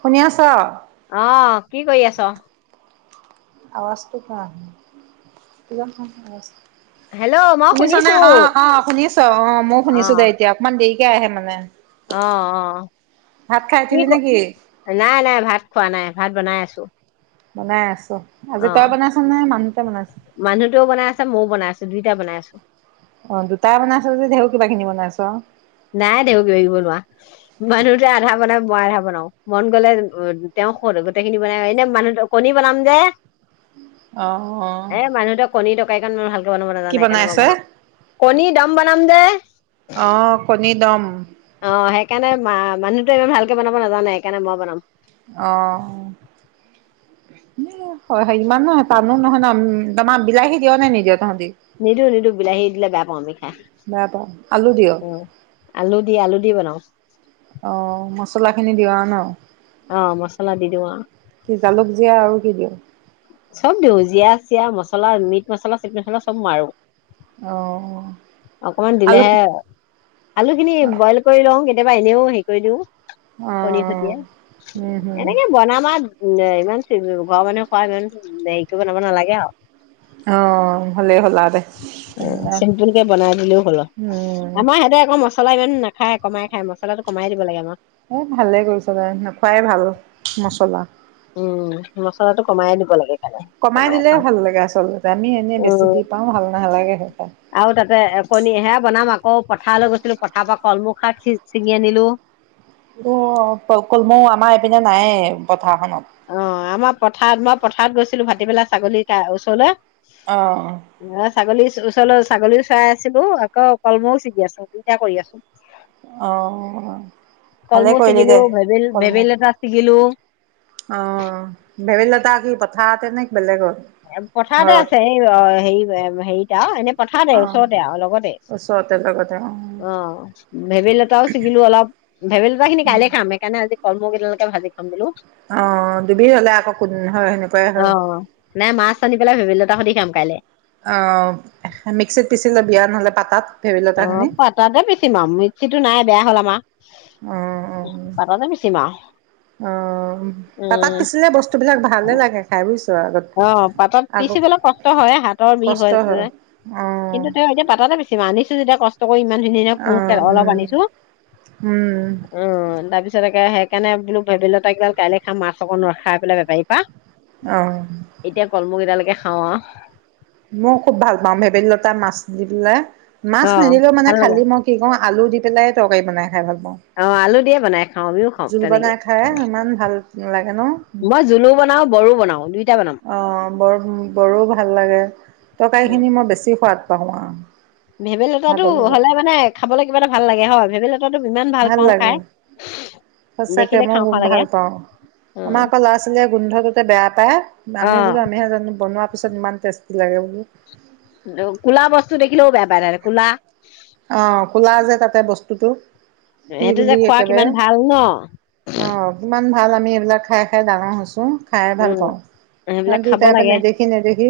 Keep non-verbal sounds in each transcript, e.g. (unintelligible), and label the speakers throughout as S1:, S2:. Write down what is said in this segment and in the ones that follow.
S1: শুনি আছ?
S2: অ', কি কৰি আছ?
S1: আৱাজটো কিয় আহা নাই
S2: হেল্ল'
S1: (unintelligible)
S2: মই শুনিছো
S1: শুনিছনে? অ' অ' শুনিছোঁ অ' মও শুনিছোঁ দে এতিয়া অকমান দেৰি কেতিয়া আহে মানে
S2: অ' অ'
S1: ভাত খাই
S2: কি
S1: উঠিলি
S2: ক
S1: নেকি?
S2: নাই, নাই ভাত খোৱা নাই। ভাত বনাই আছোঁ।
S1: বনাই আছোঁ। আজি তই বনাইছনে, মানুহটোৱে বনাইছে?
S2: মও বনাই আছোঁ দুইটাই বনাই আছোঁ।
S1: অ' দুটা বনাইছোঁ যদি ধেও কিবা কিনি বনাইছোঁ।
S2: নাই দে কিবা কিবি বনোৱা, মানুহটোৱে আধা বনাই, মই আধা বনাও, মন গ'লে তেওঁ গোটেই খিনি বনাই এনে মানুহ কণী বনাম যে
S1: অহ'অহ'
S2: গাড়ীখন মোৰ ভাল তই নবনাও (unintelligible) কিনি কণী ডম বনাম যে
S1: অ', কণী ডম
S2: অ সেইকাৰণে মা মানুহটোৱে ইমান ভালকে বনাব নাজানে সেইকাৰণে মই বনাম।
S1: অ' হয়, ইমানো টানো নহয় ন তোমাৰ বিলাহী দিয় নে নিদিয়। তহঁতি?
S2: নিদো নিদো বিলাহী দিলে বেয়া পাওঁ আমি খাই
S1: বেয়া পাওঁ। আলু দিয়?
S2: অ' আলু দি আলু দি বনাও।
S1: অ' মচলা খিনি দিবা ন?
S2: অ মছলা দি দিওঁ আৰু
S1: কি জালুক জীৰা, আৰু কি দিম?
S2: চব দিওঁ জীয়া চিৰা মছলা মিট মছলা চিট মছলা চব মাৰো।
S1: অ'।
S2: অকমান
S1: আলু
S2: দিলেহে আলু খিনি
S1: অ',
S2: বইল কৰি লওঁ কেতিয়াবা বা এনেও হেৰি কৰিলও। কণী ভুজিয়া
S1: উম, হম,
S2: এনেকে বনাম আৰু উ ইমান ঘৰৰ মানুহে খোৱা ইমান হেৰি কৰিব নাব নালাগে আৰু
S1: অ হলে হলা দে
S2: চিম্পুল কে বনাই দিলও হল
S1: উম,
S2: আমাৰ সিহতে একক ম মছলা ইমান নাখায় কমাই খাই মছাটো কমাই দিব লাগেমাৰ
S1: এ ভালে কৰিছ তাই নোখুৱাই ভাল মচলা
S2: উম মচলাটো কমাইে দিব লাগে। খালে
S1: কমাই দিলে
S2: খাওঁ
S1: ভাল লাগে আচলতে আমি এনে বেছি
S2: উম
S1: দি পাও ভাল নালাগে সেই
S2: আৰু তাতে কণীহে বনাম আকৌ পথাৰলৈ গৈছিলো পথাৰৰ পৰা কলমৌ, ছিঙি আনিলো।
S1: কলমৌ আমাৰ এইপিনে নাই।
S2: অ',
S1: ঘৰখনত
S2: আমাৰ পথাৰত মই পথাৰত গৈছিলো ভাটিপেলাই ছাগলীৰ ওচৰলৈ
S1: আহ অ
S2: এ ছাগলী ওচৰ ছাগলী চাই আছিলো আকৌ কলমৌও ছিগি আছো দুইটা কৰি আছো
S1: অ', ভালে
S2: কলমৌ
S1: কৰিলি
S2: শিকিলো
S1: দে
S2: ভেবেই
S1: কলমৌ।
S2: ভেবেইলতা শিকিলো।
S1: অ ভেবললতা কি পথাৰ। তেনেক বেলেগত
S2: পথাৰতে
S1: ঘৰত?
S2: আছে এই হেৰি হেৰিত আৰু এনে পথাৰতে
S1: অ',
S2: ওচৰতে আৰু লগতে
S1: ওচৰতে লগতে
S2: অ ভেবেলী লতাও ছিগিলো অলপ ভেবেলীতা খিনি কাইলে
S1: উম।
S2: খাম সেইকাৰণে আজি কলমৌ কেইডালকে ভাজি খাম বোলো
S1: অ দুবিধ হলে আকৌ কোন হয় সেনেকুৱাই হয়।
S2: নে মাছ আনি পেলাই ভেবেলীলতা সতি খাম কাইলৈ
S1: অ মিক্সিত পিচি লবি আৰু নহলে পাতাত
S2: অ
S1: ভেবেলতাখিনি।
S2: পাতাতে পিচিম আৰু মিক্সিটো নাই বেয়া হ'ল আমাৰ পাতাতে পিচিম আৰু
S1: (unintelligible) পাতাত
S2: উম
S1: পিচিলে বস্তুবিলাক ভালহে লাগে খাই বুইছ
S2: অ পাতাত পিচিবলৈ কষ্ট হয় হাতৰ বিষ
S1: কষ্ট
S2: হৈ আছে
S1: হয়
S2: যে
S1: অ'
S2: কিন্তু তেওঁ এতিয়া পাতাতে পিচিম আনিছ তিয়া কষ্ট ইমান ধুনীয়া
S1: অ'
S2: ধুনীয়া অলপ আনিছো
S1: উম উম
S2: অ তাৰপিছত একে সেইকাৰণে বো ভেবেলীলতা কেইডাল কাইলৈ মাছ অকন ৰখাই পেলাই বেপাৰী পা
S1: অ
S2: এতিয়া কল্মৌ কেইডালকে খাও আ।
S1: মই খুব ভাল পাওঁ ভেবেলী লতা মাছ দি পেলাই। মাছ
S2: অ
S1: নিদিলেও মানে
S2: ভাল লাগে
S1: খালি মই কি কৰো আলু দি। (unintelligible) তৰকাৰী বনাই। খাই ভাল পাওঁ।
S2: অ আলু দিয়ে বনাই খাওঁ আমিও। খাওঁ
S1: জোল
S2: তেনেকে
S1: বনাই খাই ইমান ভাল লাগে ন?
S2: (unintelligible) বৰো বনাও দুই
S1: অ বৰ বৰো ভাল লাগে, তৰকাৰী
S2: উম
S1: খিনি মই বেছি শুৱাদ। পাওঁ আ।
S2: ভেবেলী লতাটো হ'লে মানে খাবলৈ কিবা এটা ভাল লাগে হয়? ভেবেলীলত।
S1: ভাল লাগে সচাকে
S2: দেখিলে
S1: মই
S2: খাওঁ খাওঁ লাগে
S1: ভাল পাওঁ।
S2: অ
S1: আমাৰ আকৌ ল'ৰা ছোৱালীয়ে গোন্ধটোতে বেয়া পায়,
S2: অ
S1: আমি বোলো আমিহে জানো বনোৱা। পিছত ইমান টেষ্টি লাগে বোলো।
S2: কোলা বস্তু দেখিলেও বেয়া। পায় তাহাঁতে ক'লা
S1: অ কোলা যে তাতে বস্তুটো (unintelligible)
S2: সেইটো যে
S1: বুলি
S2: খোৱা কিমান
S1: একেবাৰে
S2: ভাল ন
S1: অ কিমান। ভাল আমি এইবিলাক খাই খাই ডাঙৰ হৈছোঁ। খাই ভাল
S2: উম
S1: পাওঁ।
S2: সেইবিলাক
S1: সিহঁতি
S2: খাব
S1: তাৰ পৰা
S2: লাগে
S1: নেদেখি নেদেখি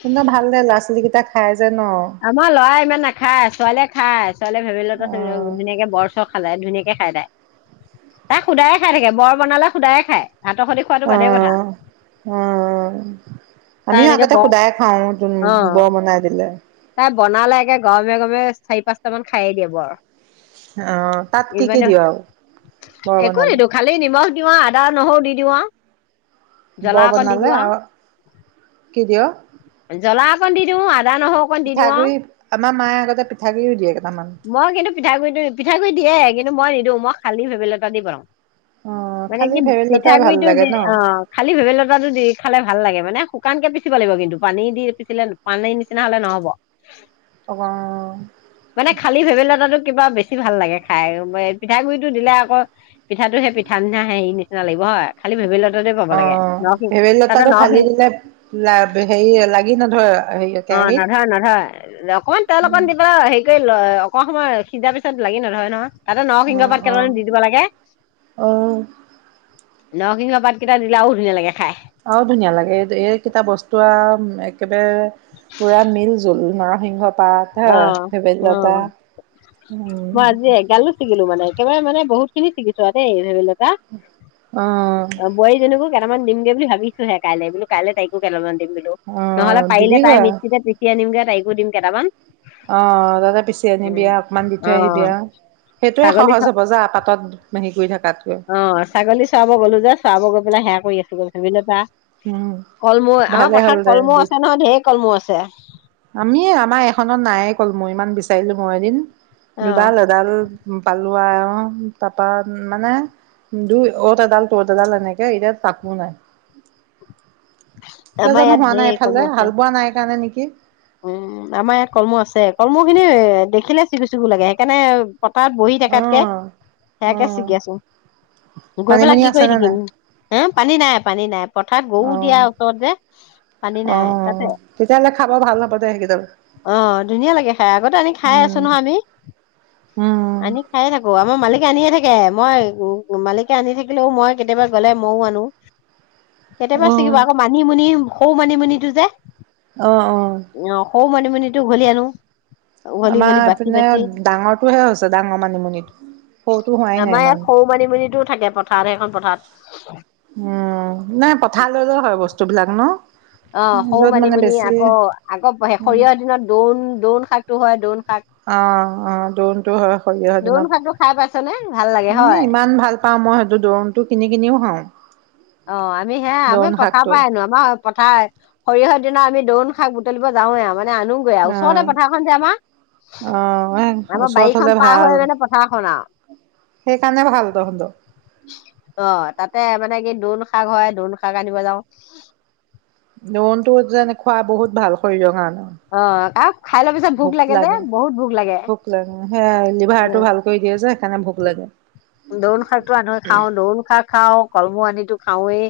S1: তহঁতৰ ভাল দে ল'ৰা ছোৱালীকেইটা। খাই যে ন অ',
S2: আমাৰ লৰা ইমান নে। খায় ছোৱালীয়ে খায়। ছোৱালীয়ে ভেবেলীলতা চেবেলীলতা ধুনীয়াকে বৰ চৰ (unintelligible) ধুনীয়াকে খাই তাই ভাতৰ সৈতে খোৱাটো
S1: অ
S2: বাদেই কথা
S1: অ
S2: তাই
S1: আমিও
S2: এনেকে
S1: আগতে
S2: বৰ
S1: সোদাই খাওঁ,
S2: অ
S1: বৰ বনাই দিলে
S2: তাই বনালে একে গৰমে গৰমে চাৰি পাঁচটা মান খায়েই দিয়ে বৰ
S1: আহ তাত কি কি
S2: ইমানে
S1: দিও আৰু বৰ বনালে? -
S2: অ আদা নহৰু দি দিওৱা জ্বলা
S1: বৰ
S2: অকণ দি
S1: বনালে
S2: দিওঁ আও।
S1: আৰু কি দিয়
S2: জ্বলা অকণ দি দিওঁ (unintelligible) আৰু
S1: পিঠাগুৰি আমা মায়ে আগতে পিঠাগুড়ি দিয়ে কেইটামান
S2: মই কিন্তু পিঠাগু়টো পিঠাগু়ৰি দিয়ে কিন্তু মই নিদিওঁ মই। খালি ভেবেলি লতা দি বনাও
S1: অ
S2: মানে
S1: খালি
S2: কি
S1: ভেবেলিলতাই ভাল
S2: পিঠাগুৰিটো
S1: লাগে
S2: দি
S1: ন
S2: অ খালী ভেৱেলি লতাটো দি খালে ভাল লাগে মানে শুকানকে পিচিব লাগিব কিন্তু পানী দি পিচিলে পানীৰ নিচিনা হলে নহব।
S1: অ।
S2: মানে খালী ভেৱেলি লতাটো কিবা বেছি ভাল লাগে খাই ও ৱে পিঠাগুৰিটো দিলে আকৌ পিঠাটো সে পিঠা নিচিনা হেৰি নে না লাগিব হয় খালি ভেবেলতাটোৱে পাব
S1: অ
S2: লাগে নৰসিং
S1: ভেবেলী
S2: তাতে
S1: লতাটো খালি
S2: নৰসিং
S1: দিলে হেৰি লাগি নধৰে হেৰি
S2: অ
S1: কেৰাহীত
S2: নধই নধই অকমান তেল অকমান দিব হেৰি কৰি অকমান সময় সিজা পিছত লাগি নধৰে নহয় তাতে
S1: অ
S2: নসিংহ পাত
S1: অ
S2: কেতামান দি দিব লাগে
S1: অ
S2: নৰসিংহৰ পাত কেইটা দিলে আও ধুনীয়া লাগে খাই
S1: আও ধুনীয়া লাগে এই এইকেইটা বস্তু আও একেবাৰে পুৰা মিল জোল না মেংগ পাত সে
S2: অ
S1: ভেবেলি লতা
S2: অ
S1: উম
S2: মই আজি এগালো ছিগিলো মানে একেবাৰে মানে বহুত চিগিছো আও দেই হে সেইবিলাক কা
S1: অ',
S2: বোৱাৰীজনিকো কেটামান দিমগে বুলি ভাবিছোঁ হে কাইলে বুলো কাইলে তাইকো কেটামান দিম নহলে
S1: অ',
S2: পাৰিলে তাই
S1: দিবিগৈ
S2: মিক্সিতে পিচি আনিমগে তাই কো দিম কেইটামান
S1: অ তাতে পিচি আনিবি
S2: উম,
S1: আ অকমান দি
S2: অ
S1: থৈ আহিবি আ সেইটোয়ে
S2: ছাগলী
S1: সহজ হব যা পাতত কৰি থাক
S2: অ ছাগলী চোৱাব গ'লো যে চোৱাব গৈ পেলাই সেয়া কৰি আছো
S1: উম।
S2: (unintelligible) কলমৌ আমাৰ
S1: ভালে হ'ল
S2: পথাৰত কলমৌ আছে নহয় ঢেৰ কলমৌ আছে
S1: আমিয়ে আমাৰ এখনত নায়ে কলমৌ ইমান বিচাৰিলো মই এদিন
S2: অ
S1: দুডাল এডাল পালো লোৱাই অ তাৰপা মানে দুই অত এডাল ত'ত এডাল এনেকে এতিয়া তাকো নাই। কিয়
S2: আমাৰ
S1: জানো
S2: ইয়াত
S1: হোৱা নাই
S2: ঢেৰ
S1: এইফালে
S2: কলমৌ আছে
S1: হাল বোৱা নাই কাৰণে নেকি কি
S2: উম আমাৰ ইয়াত কলমৌ আছে কলমৌ খিনি দেখিলে চিঙু চিঙু লাগে সেইকাৰণে পতাত বহি থেকাতকে
S1: অ'।
S2: সেয়াকে
S1: অ',
S2: ছিগি আছোং গৈ পেলাই
S1: মানিমুনি
S2: কি কৰি
S1: আছেনে নাই?
S2: থাকিম হে পানী নাই পানী নাই পথাৰত গৰু
S1: অ'।
S2: দিয়া ওচৰত যে পানী নাই তাতে
S1: (unintelligible) তাব
S2: অ ধুনীয়া লাগে খাই আগতে আনি খাই আছো
S1: উম
S2: নহয় আমি।
S1: উম
S2: আনি খায়ে থাকো আমাৰ মালিক আনিয়ে থাকে আও। মই মালিকে আনি থাকিলেও মই কেতিয়াবা গলে মইও আনো কেতিয়াবা
S1: অ
S2: চিকিব, আকৌ মানি মুুনি খৌ মানিমুনিটো যে,
S1: আহ আহ
S2: অ সৰু মানিমুনিটো উঘলি আনো। উঘলি উঘলি বাচি
S1: আমাৰপিনে
S2: বাচি
S1: ডাঙৰটোহে হৈছে, ডাঙৰ মানিমুনিটো। সৰুটো হোৱাই নাই
S2: আমাৰ ইয়াত
S1: ইমান।
S2: সৰু মানিমুনিটো থাকে পথাৰ সেইখন পথাৰত।
S1: উম নাই পথাৰ লৈ লৈ হয় বস্তুবিলাক ন?
S2: অ সৰু
S1: য'ত মানে
S2: মানিমুনি
S1: বেছি
S2: আকৌ আকৌ সৰিয়হৰ দিনত দৌন, দৌন শাক টো হয়, দৌন শাক
S1: অ অ দ্ৰোণটো হয় সৰিয়হৰ
S2: দৌন
S1: দিনত,
S2: শাকটো খাই পাইছ নে ভাল লাগে হয়
S1: ইমান ভাল পাও মই সেইটো দোৰোণতটো। কিনি কিনিও খাওঁ।
S2: অ আমি হে আমি
S1: দোৰোণ
S2: পথাৰ
S1: শাকটো
S2: পৰাই আনো আমাৰ, পথাই সৰিয়হৰ দিনা আমি দৌণ শাক বুটলিব যাওঁৱে। আমাৰ আনুগৈ
S1: অ
S2: ওচৰতে পথাৰখন যে আমাৰ।
S1: অ
S2: আমাৰ
S1: ওচৰত
S2: বাৰীখন
S1: হলে
S2: পাৰ
S1: ভাল
S2: হৈ মানে পথাৰখন আও।
S1: সেইকাৰণে ভাল তহঁতৰ
S2: অ তাতে মানে দ্ৰোন শাক হয়, দ্ৰোন শাক আনিব যাওঁ।
S1: দোনতটো যেন খোৱা বহুত ভাল শৰীৰৰ কাৰণে।
S2: অ আও খাই লৈ পিছত ভোক লাগে যে, বহুত ভোক লাগে।
S1: লাগে সেয়া লিভাৰটো
S2: উম,
S1: ভাল কৰি দিয়ে যে সেইকাৰণে ভোক লাগে
S2: দ্ৰোণ শাকটো আনোয়ে খাওঁ, দ্ৰোণ শাক খাওঁ, কলমৌ আনিটো- খাওঁৱে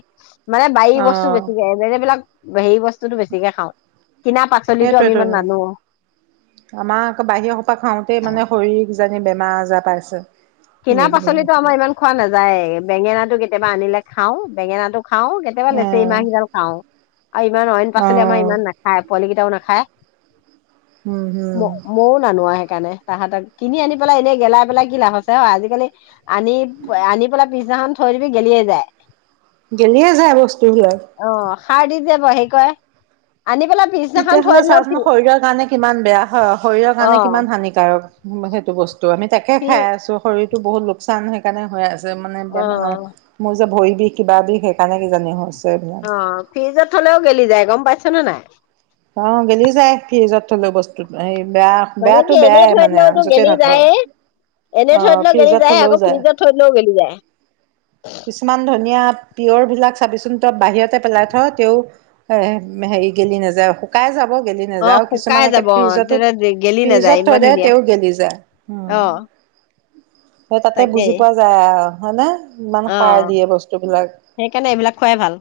S2: মানে বায়ী বস্তু বেছিকে, জেগা বিলাক ভেই বস্ত আমি
S1: সেইটোৱেটো।
S2: ইমান নানো
S1: আমাৰ আকৌ বাহিৰৰ সোপা খাওঁতেই মানে শৰীৰ যায় বেমাৰ আজাৰ পাইছে।
S2: কিনা
S1: কিনি কিনি
S2: পাচলিতো
S1: অ
S2: আমাৰ ইমান খোৱা নাযায়েই, বেঙেনাটো কেতিয়াবা আনিলে খাওঁ বেঙেনাটো খাওঁ। কেতিয়াবা লেচেৰীমাহ কিডাল খাওঁ। আৰু ইমান অইন
S1: অ
S2: পাচলি আমাৰ ইমান নাখায় পোৱালি কি টাও নাখাই।
S1: উম হম
S2: ম-ময়ো নানো হেই সেইকাৰণে তাহাতক কিনি আনি পেলাই এনেই গেলাই কি লাভ আজিকালি আনি-আনি পেলাই পিছদিনাখন থৈ দিবি গেলিয়ে যায়।
S1: গেলিয়ে যায়, বস্তুবিলাক।
S2: অ সাৰ দি যে, বে হেৰি কৰে।
S1: তেতিয়াহ'লে চাচোন শৰীৰৰ কাৰণে কিমান বেয়া হয়, শৰীৰৰ
S2: অ
S1: কাৰণে কিমান হানিকাৰক। উম সেইটো বস্তু ত' আমি তাকে
S2: ফি
S1: খাই আছো, শৰীৰ ত বহুত লোকচান সেইকাৰণে হৈ আছে যে মানে
S2: অ
S1: বেমাৰ বেমাৰৰ মই যে ভৰি বিষ কিবা বিষ সেইকাৰণে কিজানি হৈছে এইবিলাক।
S2: অ' ফ্ৰিজত থ'লেও গেলি যায় গম পাইছ নে নাই।
S1: অ গেলি যায় ফ্ৰিজত থ'লেও বস্তুত হেয়ি
S2: মানে কি এনেই থৈ দিলেওতো গেলি
S1: নথওঁ।
S2: যায়ে। এনে
S1: অ
S2: থৈ দিলেও গেলি
S1: ফ্ৰিজত
S2: যায়
S1: থলেও
S2: আকৌ ফ্ৰিজত থৈ দিলেও গেলি যায়। হুম
S1: কিছুমান ধনীয়াত পিয়ৰ বিলাক চাবিচোন তই বাহিৰত তে পেলাই থ তেওঁ হে হেৰি গেলি নাযায়, শুকাই যাব গেলি
S2: অ
S1: নাযায় আৰু
S2: শুকাই
S1: কিছুমান‌ একে
S2: যাব অ
S1: ফ্ৰিজতো,
S2: তেতিয়া দে- গেলি নাযায়
S1: ফ্ৰিজত
S2: ইমান
S1: থৈ দে
S2: ধুনীয়া
S1: তেয়ো গেলি যায়,
S2: অ
S1: উম। সেই তাতে বুজি
S2: তাকেই
S1: পোৱা যায় আও হয়নে? ইমান
S2: অ,
S1: সাৰ দিয়ে বস্তুবিলাক
S2: সেইকাৰণে এইবিলাক খোৱাই ভাল।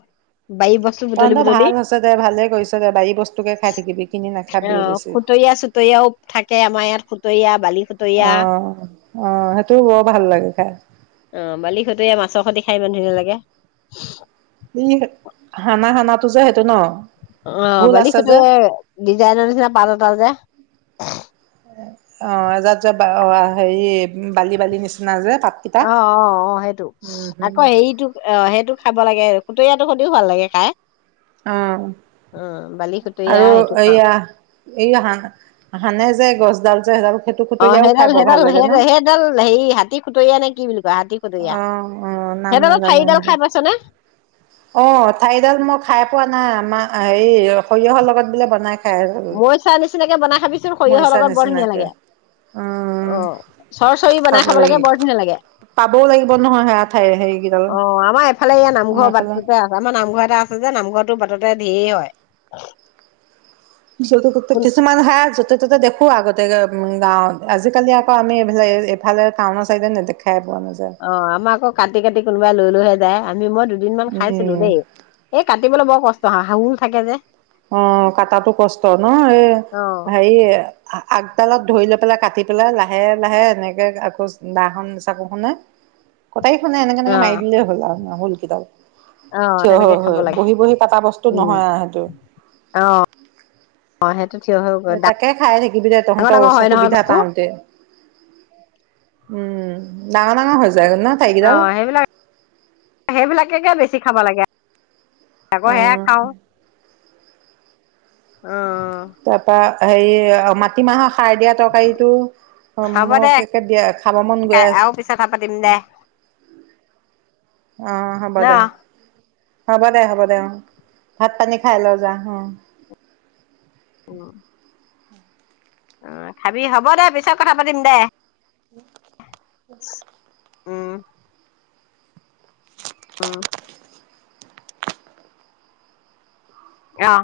S2: বাৰী বস্তু বুটলি
S1: তহঁতৰ
S2: বুটলি
S1: ভাল হৈছে দে ভালে কৰিছ দে বাৰী বস্তুকে খাই থাকিবি কিনি
S2: অ
S1: নাখাবিয়ে বেছি
S2: খুতৰীয়া চুতৰীয়াও থাকে আমাৰ ইয়াত খুতৰীয়া বালি খুতৰীয়া
S1: অ অ সেইটোও বৰ ভাল লাগে খাই। হয়
S2: অ, বালিহতে মাছৰ সৈতে খাই ইমান ধুনীয়া লাগে।
S1: ই, হানা, হানাটো যে সেইটো ন।
S2: অ,
S1: ভোল
S2: বালি
S1: আছে যে
S2: সুটোৱে ডিজাইনৰ নিচিনা পাত এটা যে। (unintelligible)
S1: অ, এযাত যে অ হেৰি বালি, বালি নিচিনা যে পাতকেইটা
S2: অ অ অ সেইটো
S1: উম হম।
S2: আকৌ হেৰিটো অ সেইটো খাব লাগে। খুতীয়াটো সদিও ভাল লাগে খাই।
S1: অ,
S2: অ বালি খুতৰীয়া
S1: আৰু
S2: সেইটো খাওঁ
S1: এয়া এইয়া হান হানে যে গছ। জাল চাই জাল
S2: অ সেইডাল সেইডাল সেই সেইডাল হেৰি হাতী খুতৰীয়া নে কি বুলি কোৱা হাতী খু
S1: অ', অ', নাম নাজানে,
S2: খাই পাইছ নে
S1: (inaudible) অ, থাইডাল মই খাই পোৱা নাই। আমাৰ এই সৰিয়হৰ লগত বোলে বনাই
S2: মই চাই নিচিনাকে বনাই খাবি
S1: মইচা নিচিনাকে
S2: অ
S1: উম,
S2: চৰচৰি বনাই
S1: খাব লাগে,
S2: বৰ ধুনীয়া লাগে
S1: পাবও লাগিব নহয় সেয়া ঠাইত হে হেৰি
S2: অ, আমাৰ এইফালে এয়া নামঘৰ বাটটোতে আছে, আমাৰ নামঘৰ এটা আছে যে নামঘৰত টো বাটতে ধেৰ হয়।
S1: (unintelligible)
S2: কোন
S1: কিছুমান হা যতে, ত'তে দেখো আগতে উম গাঁৱত, আজিকালি আকৌ আমি এইবিলাক এইফালে টাউনৰ চাইডে নেদেখে
S2: অ, আমাৰ আকৌ কাটি-কাটি কোনো লৈ লৈ হে যায় আমি মই দুদিন মান খাইছিলো
S1: উম
S2: দেই, এই কাটিবলৈ বৰ কষ্ট হয়, শাওন থাকে যে।
S1: অ, কাটাটো কষ্ট ন? এই
S2: অ
S1: হেৰি আ আগ কদালত ধৰি লৈ পেলাই কাটি পেলাই লাহে-লাহে এনেকে আকৌ দাখন চাকুখনত কটাৰিখনে
S2: অ
S1: এনেকে-এনেকে মাৰি দিলেই হ'ল আৰু। (unintelligible)
S2: অ
S1: থিয় হৈ,
S2: তেনেকে খাব
S1: হৈ,
S2: লাগে
S1: বহি-বহি কটা বস্তু নহয় আৰু সেইটো।
S2: অ', অ', সেই
S1: তাকে খাই থাকিবি দে, তহঁতৰ
S2: ডাঙৰ
S1: ওচৰ
S2: হয় নহয়
S1: সুবিধা
S2: বস্তু
S1: পাওতে। উম, ডাঙৰ-ডাঙৰ হৈ যায় ন
S2: অ
S1: ঠাৰিকেইডাল
S2: সেইবিলাক সেইবিলাকেকে বেছি খাব লাগে আকৌ সেয়া
S1: অ
S2: খাওঁ অ'
S1: তাৰপৰা হেৰি মাটিমাহ খাৰ দিয়া তৰকাৰীটো,
S2: হ'ব দে
S1: মোক একে বিৰাট খাব মন গৈ
S2: খাই আৰু পিছত কথা পাতিম দে
S1: আছে, অ' হ'ব
S2: ন?
S1: দে। হ'ব দে হ'ব দে অ, ভাত পানী খাই লও যা অ
S2: উম অ খাবি, হ'ব দে পিছত কথা পাতিম দে।
S1: (inaudible)
S2: উম উম আহ